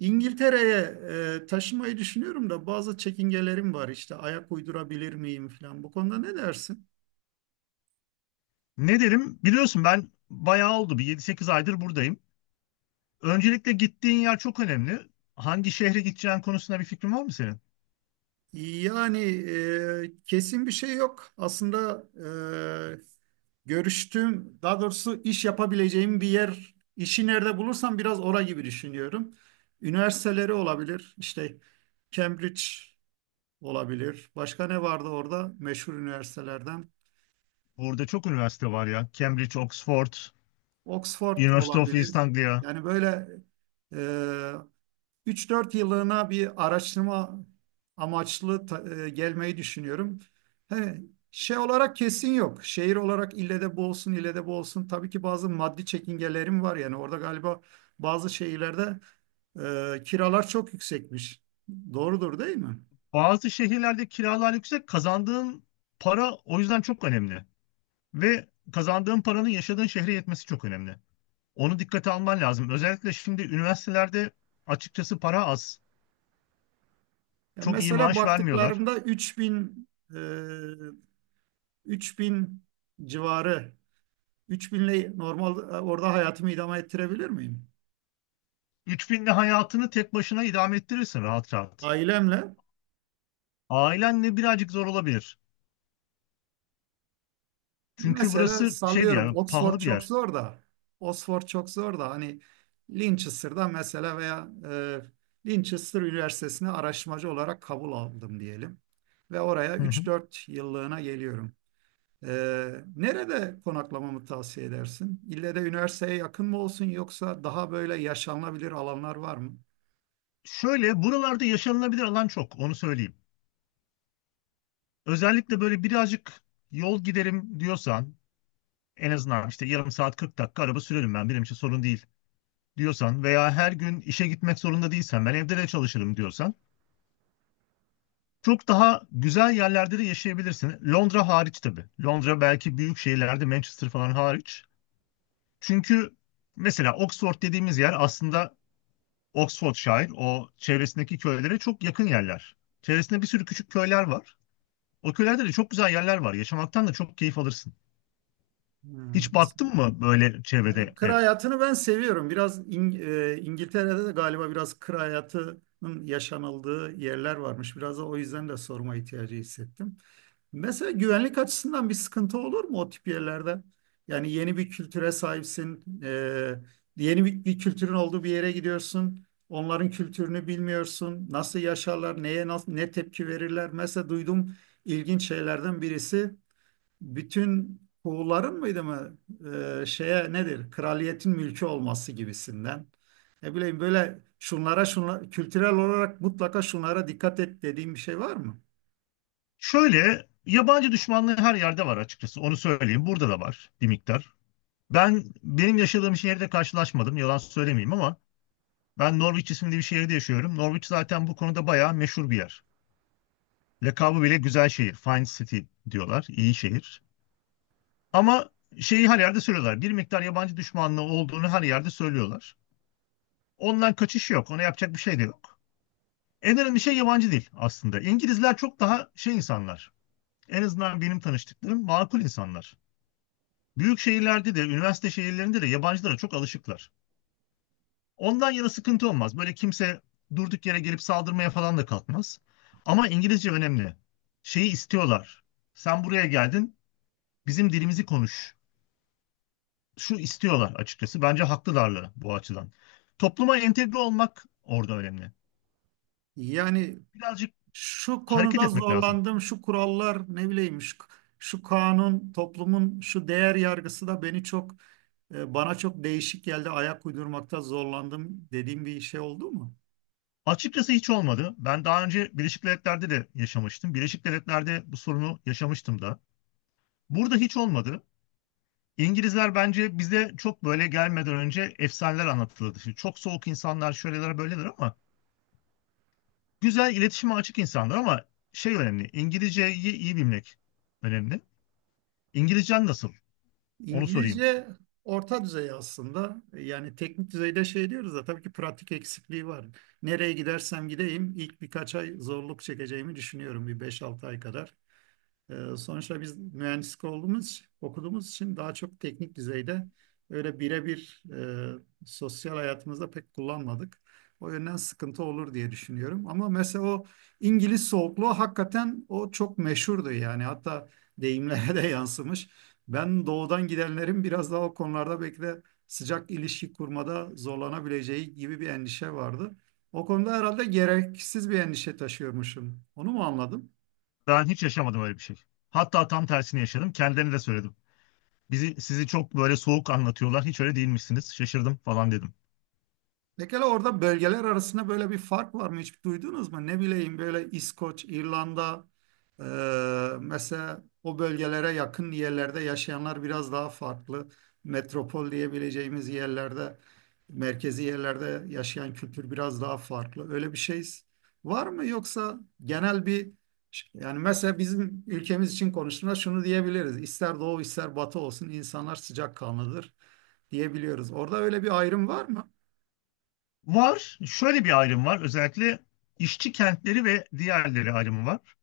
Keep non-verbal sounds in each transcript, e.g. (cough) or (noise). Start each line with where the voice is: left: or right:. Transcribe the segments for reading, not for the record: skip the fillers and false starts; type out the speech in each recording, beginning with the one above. right: İngiltere'ye taşımayı düşünüyorum da bazı çekingelerim var işte ayak uydurabilir miyim falan. Bu konuda ne dersin?
left: Ne derim? Biliyorsun ben bayağı oldu. Bir 7-8 aydır buradayım. Öncelikle gittiğin yer çok önemli. Hangi şehre gideceğin konusunda bir fikrin var mı senin?
right: Yani kesin bir şey yok. Aslında e, görüştüğüm, daha doğrusu iş yapabileceğim bir yer, işi nerede bulursam biraz ora gibi düşünüyorum. Üniversiteleri olabilir, işte Cambridge olabilir. Başka ne vardı orada meşhur üniversitelerden?
left: Burada çok üniversite var ya. Cambridge, Oxford,
right: Oxford
left: University of
right: olabilir.
left: East Anglia.
right: Yani böyle e, üç dört yıllığına bir araştırma amaçlı gelmeyi düşünüyorum. He, şey olarak kesin yok. Şehir olarak ille de bu olsun, ille de bu olsun. Tabii ki bazı maddi çekingelerim var. Yani orada galiba bazı şehirlerde kiralar çok yüksekmiş. Doğrudur değil mi?
left: Bazı şehirlerde kiralar yüksek. Kazandığın para o yüzden çok önemli. Ve kazandığın paranın yaşadığın şehre yetmesi çok önemli. Onu dikkate alman lazım. Özellikle şimdi üniversitelerde açıkçası para az.
right: Ya
left: Çok iyi
right: mesela
left: maaş vermiyorlar.
right: baktıklarımda e, 3000 civarı 3000 ile normal orada hayatımı idame ettirebilir miyim?
left: 3.000'le hayatını tek başına idame ettirirsin rahat rahat.
right: Ailemle.
left: Ailenle birazcık zor olabilir. Çünkü
right: Mesela
left: burası şey bir
right: sallıyorum
left: yer,
right: Oxford
left: pahalı bir
right: çok
left: yer.
right: zor da Oxford çok zor da hani Linchester'da mesela veya Linchester Üniversitesi'ne araştırmacı olarak kabul aldım diyelim. Ve oraya
left: Hı hı.
right: 3-4 yıllığına geliyorum. E, nerede konaklamamı tavsiye edersin? İlle de üniversiteye yakın mı olsun yoksa daha böyle yaşanılabilir alanlar var mı?
left: Şöyle buralarda yaşanılabilir alan çok onu söyleyeyim. Özellikle böyle birazcık yol giderim diyorsan en azından işte yarım saat 40 dakika araba sürerim ben benim için sorun değil diyorsan veya her gün işe gitmek zorunda değilsen ben evde de çalışırım diyorsan çok daha güzel yerlerde de yaşayabilirsin. Londra hariç tabii. Londra belki büyük şehirlerde Manchester falan hariç. Çünkü mesela Oxford dediğimiz yer aslında Oxfordshire, o çevresindeki köylere çok yakın yerler. Çevresinde bir sürü küçük köyler var. O köylerde de çok güzel yerler var. Yaşamaktan da çok keyif alırsın.
right: Hmm,
left: Hiç
right: aslında.
left: baktın mı böyle
right: Yani
left: çevrede
right: kır
left: ev?
right: hayatını ben seviyorum. Biraz İngiltere'de de galiba biraz kır hayatının yaşanıldığı yerler varmış. Biraz da o yüzden de sorma ihtiyacı hissettim. Mesela güvenlik açısından bir sıkıntı olur mu o tip yerlerde? Yani yeni bir kültüre sahipsin, yeni bir kültürün olduğu bir yere gidiyorsun. Onların kültürünü bilmiyorsun. Nasıl yaşarlar, ne tepki verirler? Mesela duydum ilginç şeylerden birisi bütün Huğulların mıydı mı şeye nedir kraliyetin mülkü olması gibisinden ne bileyim böyle şunlara şunlara kültürel olarak mutlaka şunlara dikkat et dediğim bir şey var mı?
left: Şöyle, yabancı düşmanlığı her yerde var açıkçası. Onu söyleyeyim. Burada da var bir miktar. Ben benim yaşadığım şehirde karşılaşmadım. Yalan söylemeyeyim ama ben Norwich isimli bir şehirde yaşıyorum. Norwich zaten bu konuda bayağı meşhur bir yer. Lakabı bile güzel şehir. Fine City diyorlar. İyi şehir. Ama şeyi her yerde söylüyorlar. Bir miktar yabancı düşmanlığı olduğunu her yerde söylüyorlar. Ondan kaçış yok. Ona yapacak bir şey de yok. En önemli şey yabancı dil aslında. İngilizler çok daha şey insanlar. En azından benim tanıştıklarım makul insanlar. Büyük şehirlerde de, üniversite şehirlerinde de yabancılara çok alışıklar. Ondan yana sıkıntı olmaz. Böyle kimse durduk yere gelip saldırmaya falan da kalkmaz. Ama İngilizce önemli. Şeyi istiyorlar. Sen buraya geldin, bizim dilimizi konuş şu istiyorlar açıkçası. Bence haklılar da bu açıdan. Topluma entegre olmak orada önemli.
right: Yani
left: Birazcık
right: şu
left: hareket
right: konuda
left: etmek lazım.
right: zorlandım şu kurallar ne bileyim şu, şu kanun toplumun şu değer yargısı da beni çok bana çok değişik geldi ayak uydurmakta zorlandım dediğim bir şey oldu mu?
left: Açıkçası hiç olmadı. Ben daha önce Birleşik Devletler'de de yaşamıştım. Birleşik Devletler'de bu sorunu yaşamıştım da. Burada hiç olmadı. İngilizler bence bize çok böyle gelmeden önce efsaneler anlatılırdı. Şimdi çok soğuk insanlar şöyleler böyleler ama güzel iletişime açık insanlar ama şey önemli. İngilizceyi iyi bilmek önemli. İngilizcen nasıl? Onu sorayım.
right: İngilizce orta düzey aslında. Yani teknik düzeyde şey diyoruz da tabii ki pratik eksikliği var. Nereye gidersem gideyim ilk birkaç ay zorluk çekeceğimi düşünüyorum bir beş altı ay kadar. Sonuçta biz mühendislik olduğumuz, okuduğumuz için daha çok teknik düzeyde öyle birebir sosyal hayatımızda pek kullanmadık. O yönden sıkıntı olur diye düşünüyorum. Ama mesela o İngiliz soğukluğu hakikaten o çok meşhurdu yani. Hatta deyimlere de (laughs) yansımış. Ben doğudan gidenlerin biraz daha o konularda belki de sıcak ilişki kurmada zorlanabileceği gibi bir endişe vardı. O konuda herhalde gereksiz bir endişe taşıyormuşum. Onu mu anladım?
left: Ben hiç yaşamadım öyle bir şey. Hatta tam tersini yaşadım. Kendilerine de söyledim. Bizi, sizi çok böyle soğuk anlatıyorlar. Hiç öyle değilmişsiniz. Şaşırdım falan dedim.
right: Pekala orada bölgeler arasında böyle bir fark var mı? Hiç duydunuz mu? Ne bileyim böyle İskoç, İrlanda, e, mesela o bölgelere yakın yerlerde yaşayanlar biraz daha farklı. Metropol diyebileceğimiz yerlerde, merkezi yerlerde yaşayan kültür biraz daha farklı. Öyle bir şey var mı? Yoksa genel bir, yani mesela bizim ülkemiz için konuştuğumda şunu diyebiliriz. İster doğu ister batı olsun insanlar sıcakkanlıdır diyebiliyoruz. Orada öyle bir ayrım var mı?
left: Var. Şöyle bir ayrım var. Özellikle işçi kentleri ve diğerleri ayrımı var.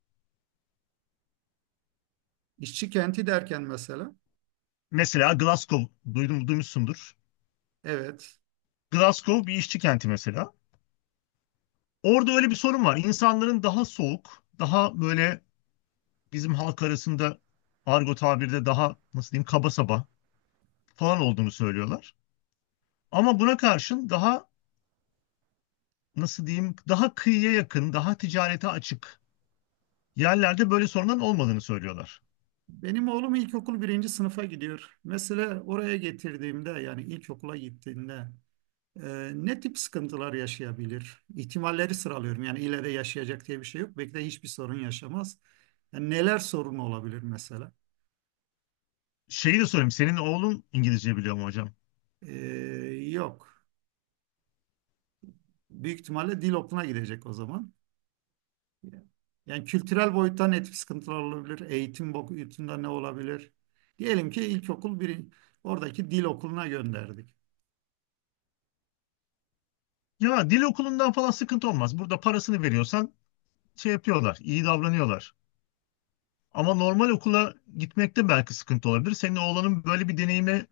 right: İşçi kenti derken mesela,
left: Mesela Glasgow. Duydum, duymuşsundur.
right: evet.
left: Glasgow bir işçi kenti mesela. Orada öyle bir sorun var. İnsanların daha soğuk, daha böyle bizim halk arasında argo tabirde daha nasıl diyeyim kaba saba falan olduğunu söylüyorlar. Ama buna karşın daha nasıl diyeyim daha kıyıya yakın, daha ticarete açık yerlerde böyle sorunların olmadığını söylüyorlar.
right: Benim oğlum ilkokul birinci sınıfa gidiyor. Mesela oraya getirdiğimde yani ilkokula gittiğinde ne tip sıkıntılar yaşayabilir? İhtimalleri sıralıyorum. Yani ileride yaşayacak diye bir şey yok. Belki de hiçbir sorun yaşamaz. Yani neler sorun olabilir mesela?
left: Şeyi de sorayım, senin oğlun İngilizce biliyor mu hocam?
right: E, Yok. Büyük ihtimalle dil okuluna gidecek o zaman. Yani kültürel boyuttan net sıkıntılar olabilir. Eğitim boyutunda ne olabilir? Diyelim ki ilkokul bir, oradaki dil okuluna gönderdik.
left: Ya dil okulundan falan sıkıntı olmaz. Burada parasını veriyorsan şey yapıyorlar, iyi davranıyorlar. Ama normal okula gitmekte belki sıkıntı olabilir. Senin oğlanın böyle bir deneyimi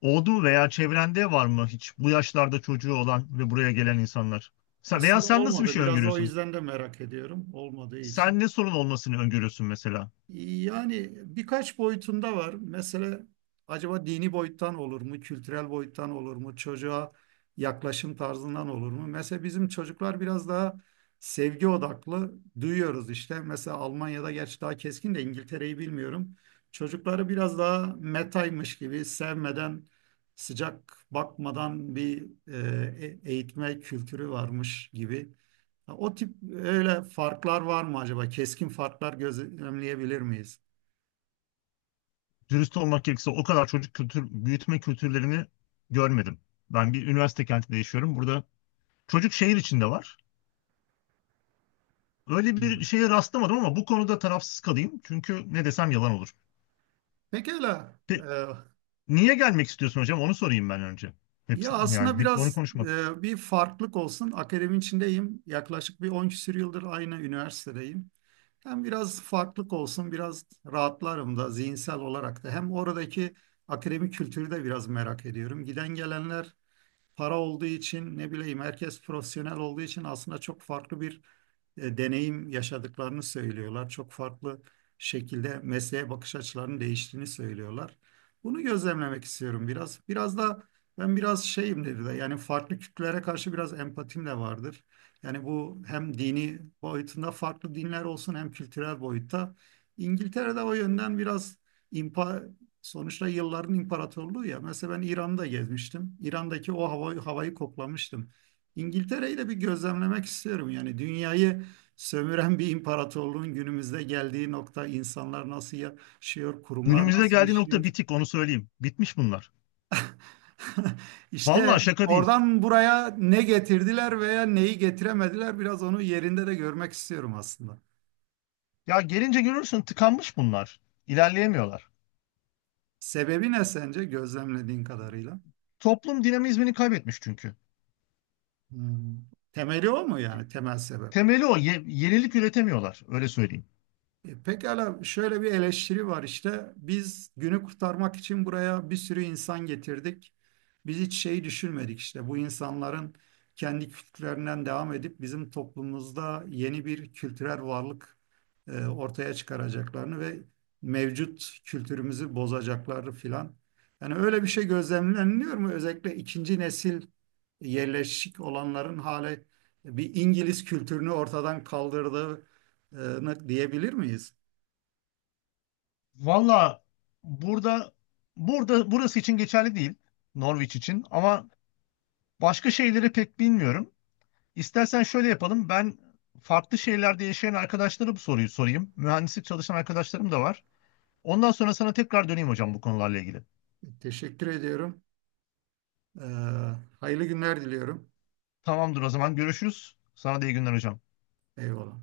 left: oldu mu veya çevrende var mı hiç bu yaşlarda çocuğu olan ve buraya gelen insanlar? Sen, veya
right: Aslında
left: sen nasıl bir
right: olmadı.
left: şey
right: Biraz da o
left: öngörüyorsun?
right: yüzden de merak ediyorum. Olmadığı için.
left: Sen ne sorun olmasını öngörüyorsun mesela?
right: Yani birkaç boyutunda var. Mesela acaba dini boyuttan olur mu, kültürel boyuttan olur mu, çocuğa yaklaşım tarzından olur mu? Mesela bizim çocuklar biraz daha sevgi odaklı duyuyoruz işte. Mesela Almanya'da gerçi daha keskin de İngiltere'yi bilmiyorum. Çocukları biraz daha metaymış gibi sevmeden, sıcak bakmadan bir eğitme kültürü varmış gibi. Ha, o tip öyle farklar var mı acaba? Keskin farklar gözlemleyebilir miyiz?
left: Dürüst olmak gerekirse o kadar çocuk kültür büyütme kültürlerini görmedim. Ben bir üniversite kentinde yaşıyorum. Burada çocuk şehir içinde var. Öyle bir
right: Hmm.
left: şeye rastlamadım ama bu konuda tarafsız kalayım. Çünkü ne desem yalan olur.
right: Pekala.
left: Pe-
right: Ee,
left: Niye gelmek istiyorsun hocam? Onu sorayım ben önce. Hep,
right: ya
left: yani
right: aslında
left: hep onu
right: biraz
left: konuşmadık.
right: bir farklılık olsun. Akademinin içindeyim. Yaklaşık bir 10 küsur yıldır aynı üniversitedeyim. Hem biraz farklılık olsun, biraz rahatlarım da zihinsel olarak da. Hem oradaki akademik kültürü de biraz merak ediyorum. Giden gelenler para olduğu için ne bileyim herkes profesyonel olduğu için aslında çok farklı bir deneyim yaşadıklarını söylüyorlar. Çok farklı şekilde mesleğe bakış açılarının değiştiğini söylüyorlar. Bunu gözlemlemek istiyorum biraz. Biraz da ben biraz şeyim dedi de yani farklı kültürlere karşı biraz empatim de vardır. Yani bu hem dini boyutunda farklı dinler olsun hem kültürel boyutta. İngiltere'de o yönden biraz impa sonuçta yılların imparatorluğu ya. Mesela ben İran'da gezmiştim. İran'daki o hava, havayı koklamıştım. İngiltere'yi de bir gözlemlemek istiyorum. Yani dünyayı sömüren bir imparatorluğun günümüzde geldiği nokta insanlar nasıl yaşıyor, kurumlar
left: Günümüzde
right: nasıl
left: geldiği nokta
right: işliyor.
left: bitik onu söyleyeyim. Bitmiş bunlar.
right: (laughs)
left: Vallahi
right: İşte
left: şaka değil.
right: oradan buraya ne getirdiler veya neyi getiremediler biraz onu yerinde de görmek istiyorum aslında.
left: Ya gelince görürsün tıkanmış bunlar. İlerleyemiyorlar.
right: Sebebi ne sence gözlemlediğin kadarıyla?
left: Toplum dinamizmini kaybetmiş çünkü.
right: Hmm. Temeli o mu yani temel sebep?
left: Temeli o. Yenilik üretemiyorlar. Öyle söyleyeyim.
right: E, pekala şöyle bir eleştiri var işte. Biz günü kurtarmak için buraya bir sürü insan getirdik. Biz hiç şeyi düşünmedik işte. Bu insanların kendi kültürlerinden devam edip bizim toplumumuzda yeni bir kültürel varlık ortaya çıkaracaklarını ve mevcut kültürümüzü bozacaklarını filan. Yani öyle bir şey gözlemleniliyor mu? Özellikle ikinci nesil yerleşik olanların hale bir İngiliz kültürünü ortadan kaldırdığı, diyebilir miyiz?
left: Valla burada burada burası için geçerli değil. Norwich için ama başka şeyleri pek bilmiyorum. İstersen şöyle yapalım. Ben farklı şehirlerde yaşayan arkadaşlara bu soruyu sorayım. Mühendislik çalışan arkadaşlarım da var. Ondan sonra sana tekrar döneyim hocam bu konularla ilgili.
right: Teşekkür ediyorum. Ee, Hayırlı günler diliyorum.
left: Tamamdır o zaman görüşürüz. Sana da iyi günler hocam.
right: Eyvallah.